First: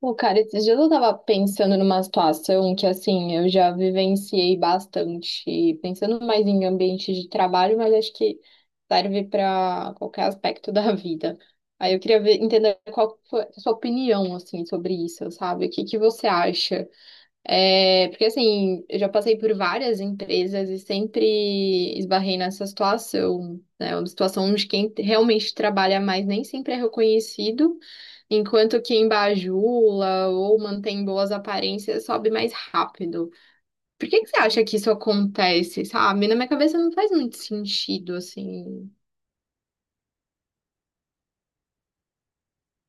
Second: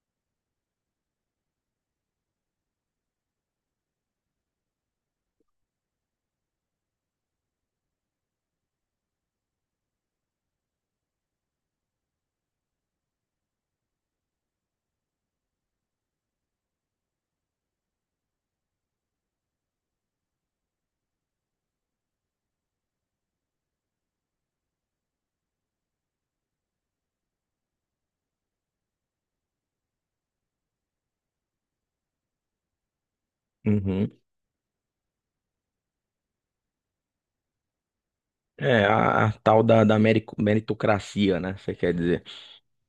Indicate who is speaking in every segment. Speaker 1: Pô, cara, esses dias eu tava pensando numa situação que, assim, eu já vivenciei bastante, pensando mais em ambiente de trabalho, mas acho que serve para qualquer aspecto da vida. Aí eu queria entender qual foi a sua opinião, assim, sobre isso, sabe? O que que você acha? É, porque assim, eu já passei por várias empresas e sempre esbarrei nessa situação, né? É uma situação onde quem realmente trabalha mais nem sempre é reconhecido, enquanto quem bajula ou mantém boas aparências sobe mais rápido. Por
Speaker 2: Uhum.
Speaker 1: que que você acha que isso acontece, sabe? Na minha cabeça não faz muito sentido,
Speaker 2: É,
Speaker 1: assim.
Speaker 2: a tal da meritocracia, né? Você quer dizer.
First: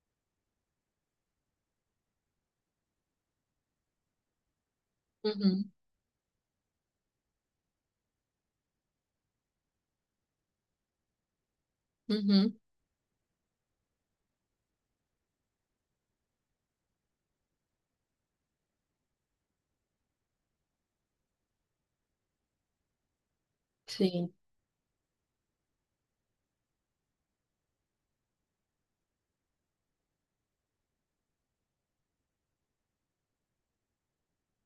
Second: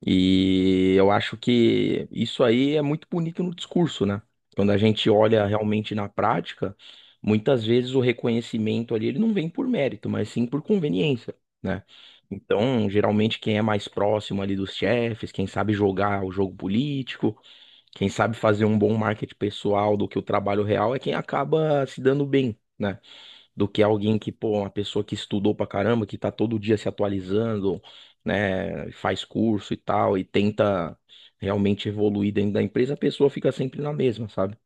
Speaker 2: E eu acho que isso aí é muito bonito no discurso, né? Quando a gente olha
Speaker 1: Uhum,
Speaker 2: realmente na prática, muitas vezes o reconhecimento ali ele não vem por mérito, mas sim por conveniência, né?
Speaker 1: uhum,
Speaker 2: Então, geralmente quem é mais próximo ali dos chefes, quem sabe jogar o jogo político, quem sabe fazer um bom marketing pessoal do que o trabalho real é quem acaba se dando bem. Né? Do que alguém que,
Speaker 1: sim.
Speaker 2: pô, uma pessoa que estudou pra caramba, que tá todo dia se atualizando, né, faz curso e tal, e tenta realmente evoluir dentro da empresa, a pessoa fica sempre na mesma, sabe?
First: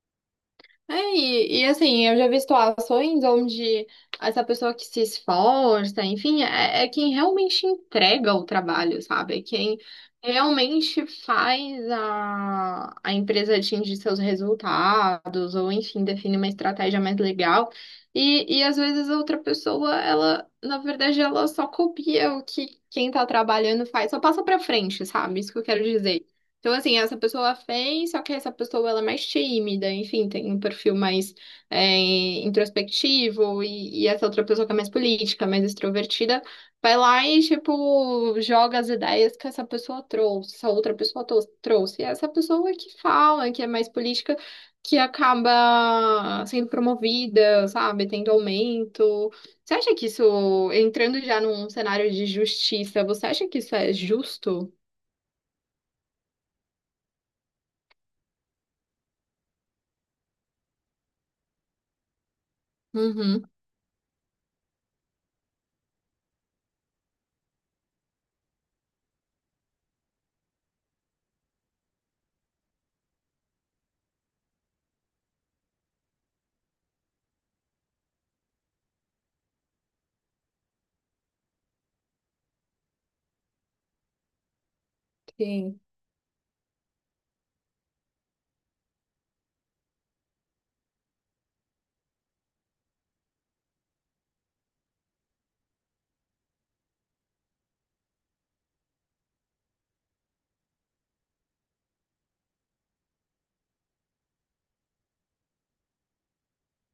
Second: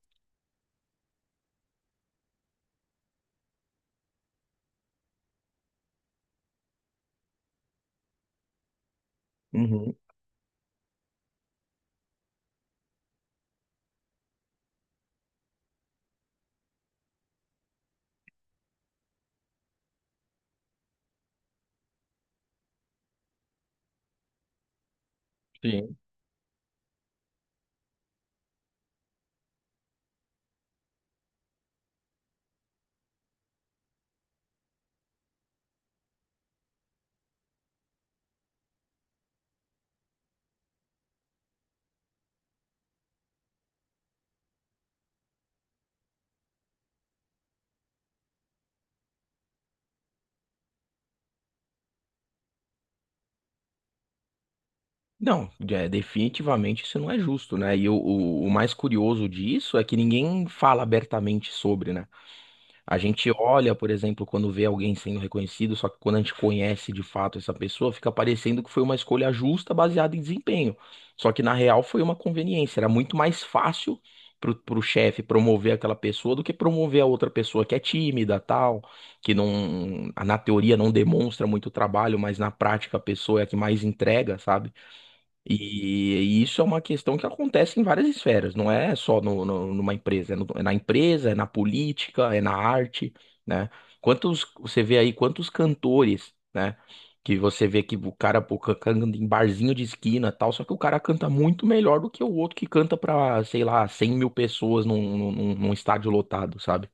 Speaker 1: É, assim, eu já vi situações onde essa pessoa que se esforça, enfim, é quem realmente entrega o trabalho, sabe? É quem
Speaker 2: Uhum,
Speaker 1: realmente faz a empresa atingir seus resultados, ou enfim, define uma estratégia mais legal. E às vezes a outra pessoa, ela, na verdade, ela só copia o que quem tá trabalhando faz, só passa pra frente, sabe? Isso que eu quero
Speaker 2: sim.
Speaker 1: dizer. Então, assim, essa pessoa fez, só que essa pessoa ela é mais tímida, enfim, tem um perfil mais introspectivo, e essa outra pessoa que é mais política, mais extrovertida, vai lá e, tipo, joga as ideias que essa pessoa trouxe, essa outra pessoa trouxe. E essa pessoa que fala, que é mais política, que acaba sendo promovida, sabe, tendo aumento. Você acha que isso, entrando já num cenário de justiça, você acha que isso é justo?
Speaker 2: Não, é, definitivamente isso não é justo, né? E o mais curioso disso é que ninguém fala abertamente sobre, né? A gente
Speaker 1: Uhum.
Speaker 2: olha, por exemplo, quando vê alguém sendo reconhecido, só que quando a gente conhece de fato essa pessoa, fica parecendo que foi uma escolha justa baseada em desempenho. Só que na real foi uma conveniência. Era muito mais fácil pro chefe promover aquela pessoa do que promover a outra pessoa que é tímida, tal, que não, na teoria não demonstra muito trabalho, mas na prática a pessoa é a que mais entrega, sabe?
Speaker 1: Sim.
Speaker 2: E, isso é uma questão que acontece em várias esferas, não é só numa empresa, é, é na empresa, é na política, é na arte, né? Quantos, você vê aí quantos cantores, né? Que você vê que o cara pô, canta em barzinho de esquina e tal, só que o cara canta muito melhor do que o outro que canta pra, sei lá, 100 mil pessoas num estádio lotado, sabe?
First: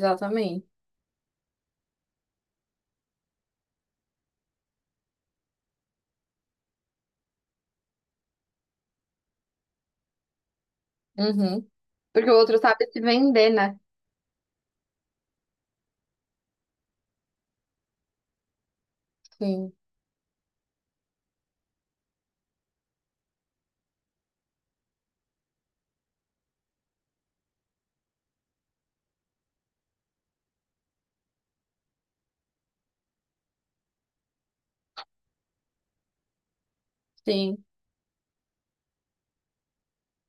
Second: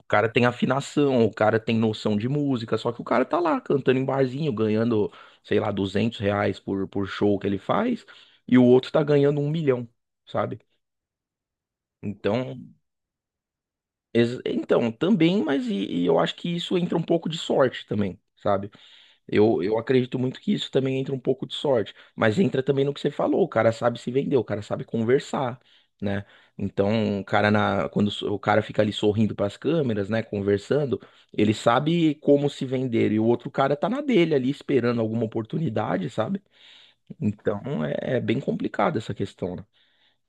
Speaker 2: O cara tem afinação, o cara tem noção de música, só que o cara tá lá cantando em barzinho, ganhando, sei lá, R$ 200 por show que ele faz, e o outro tá ganhando 1 milhão, sabe?
Speaker 1: Uhum. Porque o
Speaker 2: Então,
Speaker 1: outro sabe se vender, né?
Speaker 2: então também, mas e eu acho que isso entra um pouco de sorte também, sabe? Eu,
Speaker 1: Sim,
Speaker 2: eu acredito muito que isso também entra um pouco de sorte, mas entra também no que você falou, o cara sabe se vender, o cara sabe conversar, né? Então, o cara na, o cara fica ali sorrindo para as câmeras, né, conversando, ele sabe como se vender e o outro cara tá na dele ali esperando alguma oportunidade, sabe?
Speaker 1: sim.
Speaker 2: Então, é, é bem complicada essa questão,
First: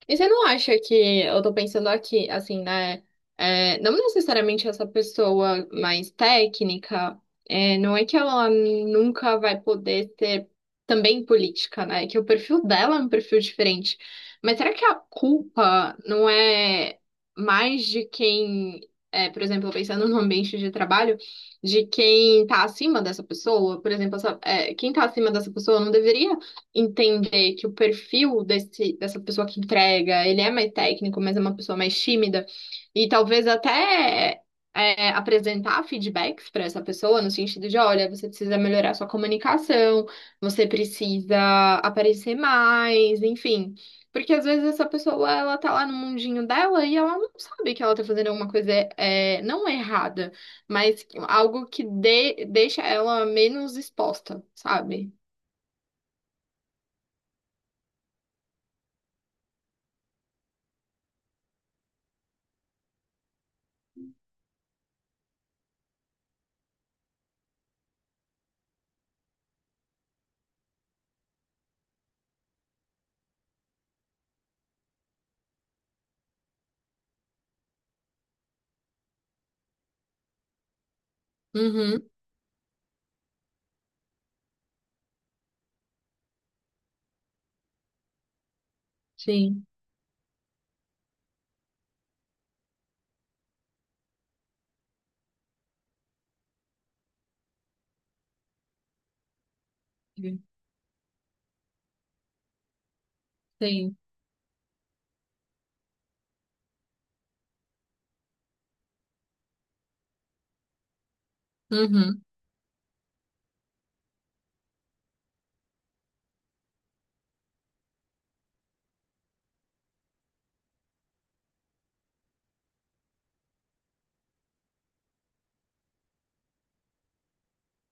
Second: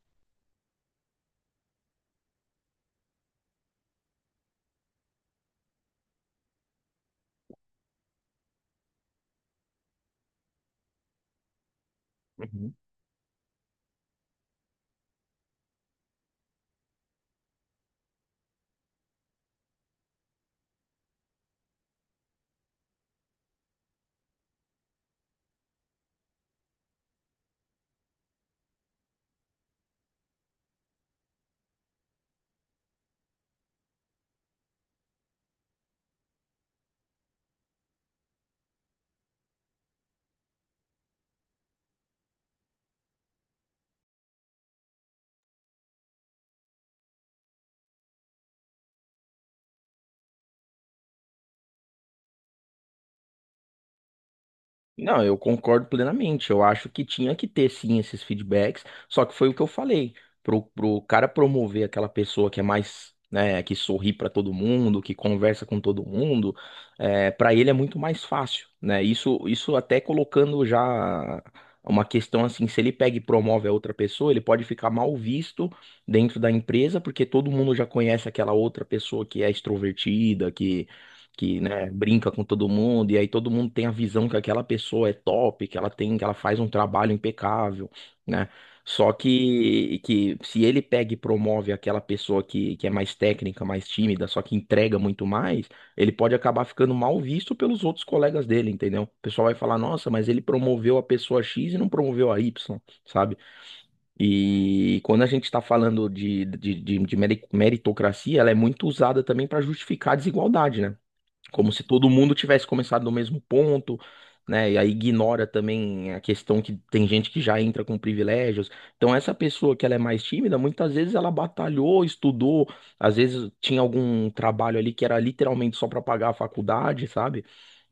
Speaker 1: E você não acha que, eu tô pensando aqui, assim, né? Não necessariamente essa pessoa mais técnica, não é que ela nunca vai poder ser também política, né? Que o perfil
Speaker 2: né?
Speaker 1: dela é um perfil diferente. Mas será que a culpa não é mais de quem, é, por exemplo, pensando no ambiente de trabalho, de quem tá acima dessa pessoa? Por exemplo, é, quem tá acima dessa pessoa não deveria entender que o perfil dessa pessoa que entrega, ele é mais técnico, mas é uma pessoa mais tímida, e talvez até apresentar feedbacks para essa pessoa, no sentido de, olha, você precisa melhorar sua comunicação, você precisa aparecer mais, enfim. Porque às vezes essa pessoa, ela tá lá no mundinho dela e ela não sabe que ela tá fazendo alguma coisa não errada, mas algo que deixa ela menos exposta, sabe?
Speaker 2: Não, eu concordo plenamente. Eu acho que tinha que ter sim esses feedbacks, só que foi o que eu falei. Pro cara promover aquela pessoa que é mais, né, que sorri pra todo mundo, que conversa com todo mundo, é, para ele é muito mais fácil, né? Isso até colocando já uma questão assim, se ele pega e promove a outra pessoa, ele pode ficar mal visto dentro da empresa, porque todo mundo já conhece aquela outra pessoa que é extrovertida, que, né,
Speaker 1: Uhum,
Speaker 2: brinca com todo mundo, e aí todo mundo tem a visão que aquela pessoa é top, que ela tem, que ela faz um trabalho impecável, né? Só
Speaker 1: sim.
Speaker 2: que se ele pega e promove aquela pessoa que é mais técnica, mais tímida, só que entrega muito mais, ele pode acabar ficando mal visto pelos outros colegas dele, entendeu? O pessoal vai falar, nossa, mas ele promoveu a pessoa X e não promoveu a Y, sabe?
Speaker 1: Sim,
Speaker 2: E quando a gente está falando de meritocracia, ela é muito usada também para justificar a desigualdade, né? Como se todo
Speaker 1: uhum,
Speaker 2: mundo tivesse começado no mesmo ponto, né? E aí ignora também a questão que tem gente que já entra com privilégios. Então essa pessoa que ela é mais tímida, muitas vezes ela batalhou, estudou, às vezes tinha algum trabalho ali que era literalmente só para pagar a faculdade, sabe?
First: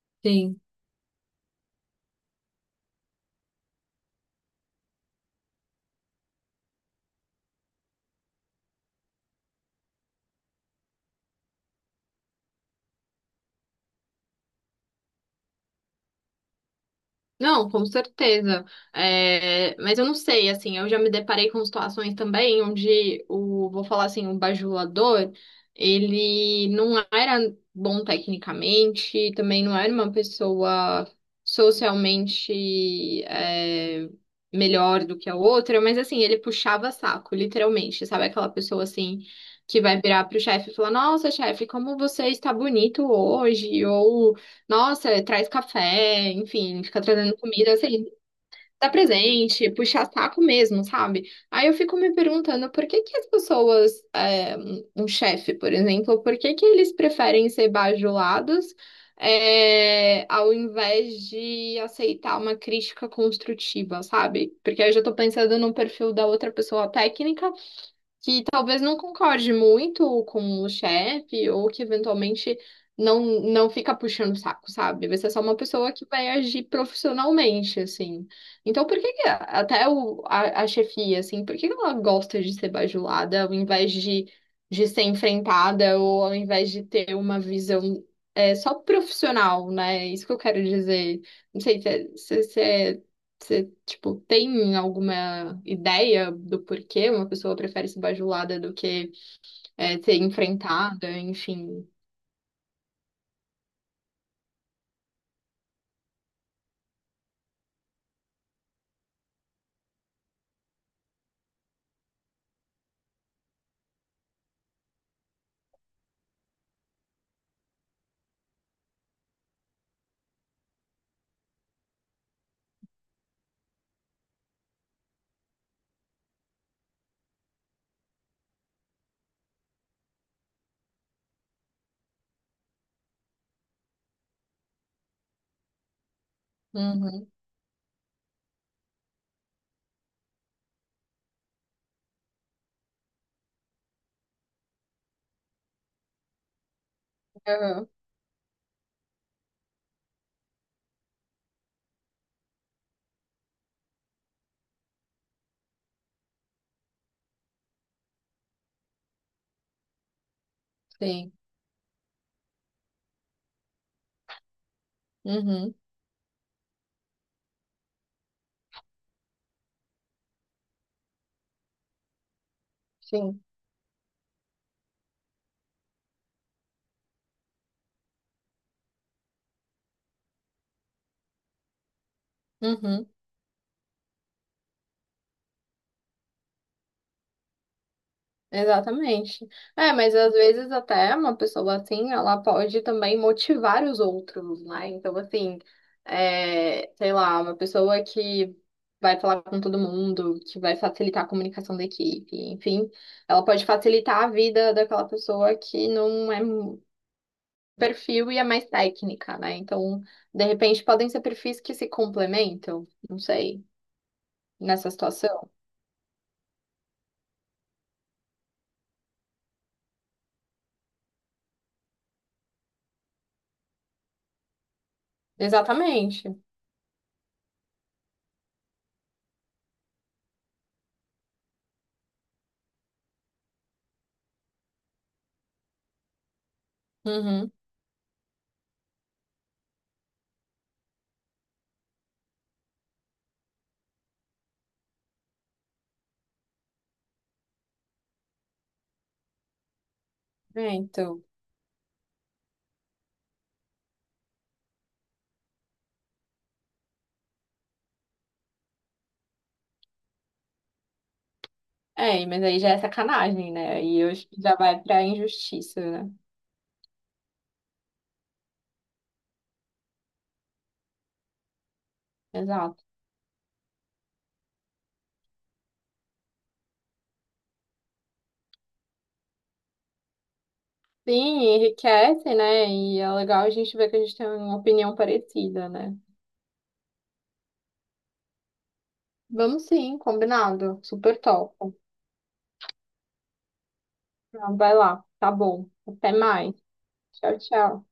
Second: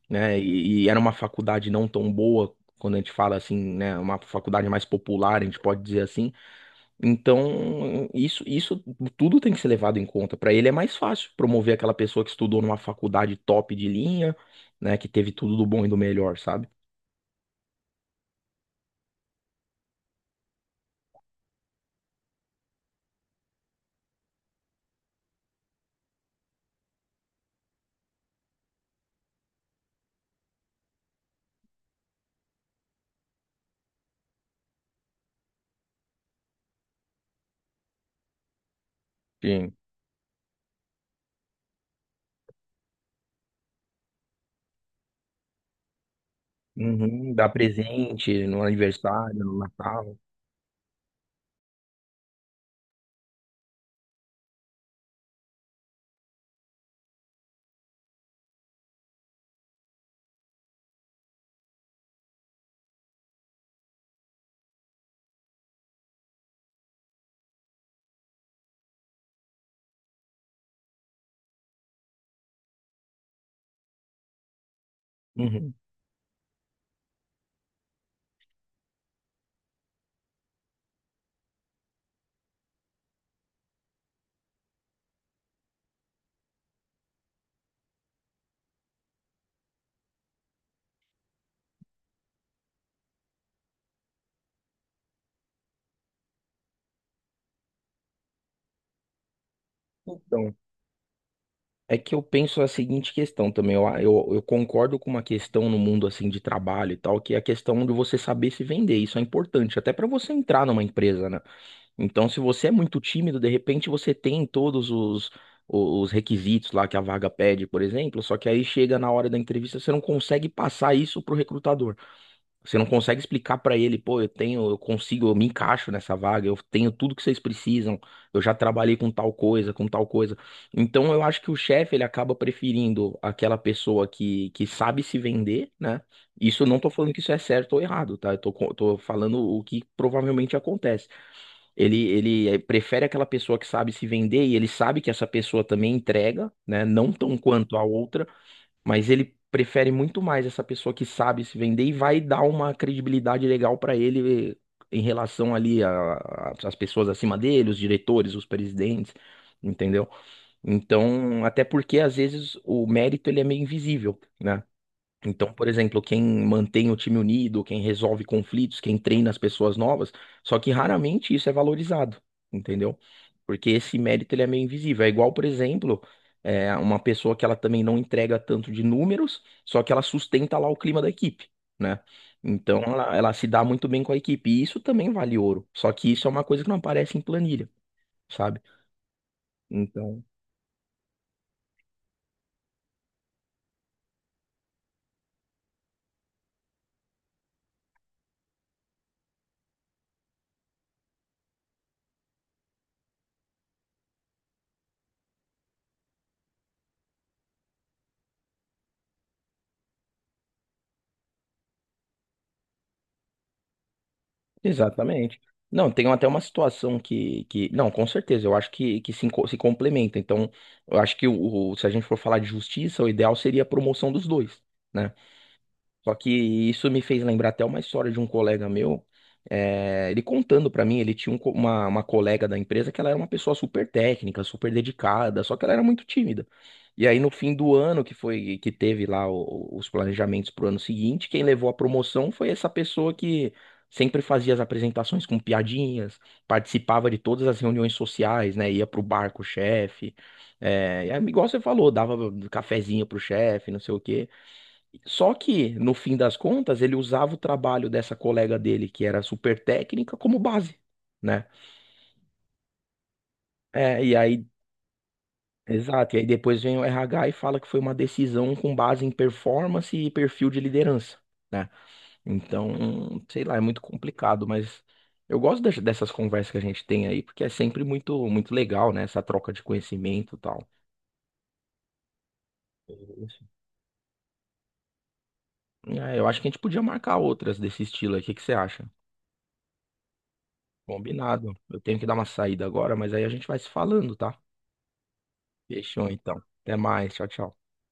Speaker 2: Né?
Speaker 1: sim.
Speaker 2: E era uma faculdade não tão boa. Quando a gente fala assim, né, uma faculdade mais popular, a gente pode dizer assim, então, isso tudo tem que ser levado em conta. Para ele é mais fácil promover aquela pessoa que estudou numa faculdade top de linha, né, que teve tudo do bom e do melhor, sabe?
Speaker 1: Não, com certeza. É, mas eu não sei, assim, eu já me deparei com situações também onde o, vou falar assim, o bajulador, ele não era bom tecnicamente, também não era uma pessoa socialmente, é, melhor do que a outra, mas assim, ele puxava saco, literalmente, sabe? Aquela pessoa assim.
Speaker 2: Sim.
Speaker 1: Que vai virar pro chefe e falar, nossa, chefe, como você está bonito hoje, ou nossa, traz café, enfim, fica
Speaker 2: Uhum,
Speaker 1: trazendo
Speaker 2: dar
Speaker 1: comida, assim,
Speaker 2: presente no
Speaker 1: dá
Speaker 2: aniversário, no
Speaker 1: presente, puxar
Speaker 2: Natal.
Speaker 1: saco mesmo, sabe? Aí eu fico me perguntando por que que as pessoas, é, um chefe, por exemplo, por que que eles preferem ser bajulados, é, ao invés de aceitar uma crítica construtiva, sabe? Porque aí eu já tô pensando no perfil da outra pessoa técnica que talvez não concorde muito com o chefe ou que eventualmente não fica puxando o saco, sabe? Vai ser só uma
Speaker 2: Uhum.
Speaker 1: pessoa que vai agir profissionalmente, assim. Então, por que que até a chefia, assim, por que que ela gosta de ser bajulada ao invés de ser enfrentada ou ao invés de ter uma visão só profissional, né? É isso que eu quero dizer. Não sei se é, você, tipo, tem alguma ideia do porquê uma pessoa prefere ser bajulada do que ser
Speaker 2: Então,
Speaker 1: enfrentada, enfim.
Speaker 2: é que eu penso a seguinte questão também. Eu concordo com uma questão no mundo assim de trabalho e tal, que é a questão de você saber se vender. Isso é importante, até para você entrar numa empresa, né? Então, se você é muito tímido, de repente você tem todos os requisitos lá que a vaga pede, por exemplo, só que aí chega na hora da entrevista, você não consegue passar isso pro recrutador. Você não consegue explicar para ele, pô, eu tenho, eu consigo, eu me encaixo nessa vaga, eu tenho tudo que vocês precisam, eu já trabalhei com tal coisa, com tal coisa. Então, eu acho que o chefe, ele acaba preferindo aquela pessoa que sabe se vender, né? Isso eu não tô falando que
Speaker 1: Uhum.
Speaker 2: isso é certo ou errado, tá? Eu tô, tô falando o que provavelmente acontece. Ele prefere aquela pessoa que sabe se vender e ele sabe que essa pessoa também entrega, né? Não tão quanto a
Speaker 1: Aham.
Speaker 2: outra, mas ele prefere muito mais essa pessoa que sabe se vender e vai dar uma credibilidade legal para ele em relação ali a, às pessoas acima dele, os diretores, os presidentes, entendeu?
Speaker 1: Sim.
Speaker 2: Então, até porque às vezes o mérito ele é meio invisível, né? Então, por
Speaker 1: Uhum.
Speaker 2: exemplo, quem mantém o time unido, quem resolve conflitos, quem treina as pessoas novas, só que raramente isso é valorizado, entendeu?
Speaker 1: Sim.
Speaker 2: Porque esse mérito ele é meio invisível. É igual, por exemplo, é, uma pessoa que ela também não entrega tanto de números, só que ela sustenta lá o clima da equipe, né? Então,
Speaker 1: Uhum.
Speaker 2: ela se dá muito bem com a equipe. E isso também vale ouro. Só que isso é uma coisa que não aparece em planilha, sabe?
Speaker 1: Exatamente. É, mas
Speaker 2: Então.
Speaker 1: às vezes até uma pessoa assim, ela pode também motivar os outros, né? Então, assim, é, sei lá, uma pessoa que vai falar com todo mundo, que vai facilitar a comunicação da equipe, enfim, ela pode facilitar a vida daquela pessoa que não é perfil e é mais técnica, né? Então, de repente, podem ser perfis que se complementam, não sei, nessa
Speaker 2: Exatamente.
Speaker 1: situação.
Speaker 2: Não, tem até uma situação que... Não, com certeza, eu acho que se, se complementa. Então, eu acho que o, se a gente for falar de justiça, o ideal seria a promoção dos dois, né? Só que
Speaker 1: Exatamente.
Speaker 2: isso me fez lembrar até uma história de um colega meu. Ele contando pra mim, ele tinha um uma colega da empresa que ela era uma pessoa super técnica, super dedicada, só que ela era muito tímida. E aí no
Speaker 1: Uhum.
Speaker 2: fim do ano que foi que teve lá os planejamentos pro ano seguinte, quem levou a promoção foi essa pessoa que sempre fazia as apresentações com piadinhas, participava de todas as reuniões sociais, né? Ia pro bar com o chefe,
Speaker 1: É,
Speaker 2: é e aí,
Speaker 1: então.
Speaker 2: igual você falou, dava cafezinho pro chefe, não sei o quê. Só que, no fim das contas, ele usava o trabalho dessa colega dele, que era super técnica, como base, né?
Speaker 1: É, mas aí já é sacanagem, né? Aí
Speaker 2: É,
Speaker 1: eu
Speaker 2: e
Speaker 1: acho que
Speaker 2: aí,
Speaker 1: já vai pra injustiça, né?
Speaker 2: exato, e aí depois vem o RH e fala que foi uma decisão com base em performance e perfil de liderança, né?
Speaker 1: Exato.
Speaker 2: Então, sei lá, é muito complicado, mas eu gosto dessas conversas que a gente tem aí, porque é sempre muito, muito legal, né? Essa troca de conhecimento e tal.
Speaker 1: Sim, enriquece, né? E é
Speaker 2: Isso.
Speaker 1: legal a gente ver que a gente tem uma opinião parecida, né?
Speaker 2: É, eu acho que a gente podia marcar outras desse estilo aí, o que que você acha?
Speaker 1: Vamos sim, combinado. Super
Speaker 2: Combinado.
Speaker 1: top.
Speaker 2: Eu tenho que dar uma saída agora, mas aí a gente vai se falando, tá?
Speaker 1: Então, vai lá. Tá bom.
Speaker 2: Fechou
Speaker 1: Até
Speaker 2: então.
Speaker 1: mais.
Speaker 2: Até mais. Tchau,
Speaker 1: Tchau,
Speaker 2: tchau.
Speaker 1: tchau.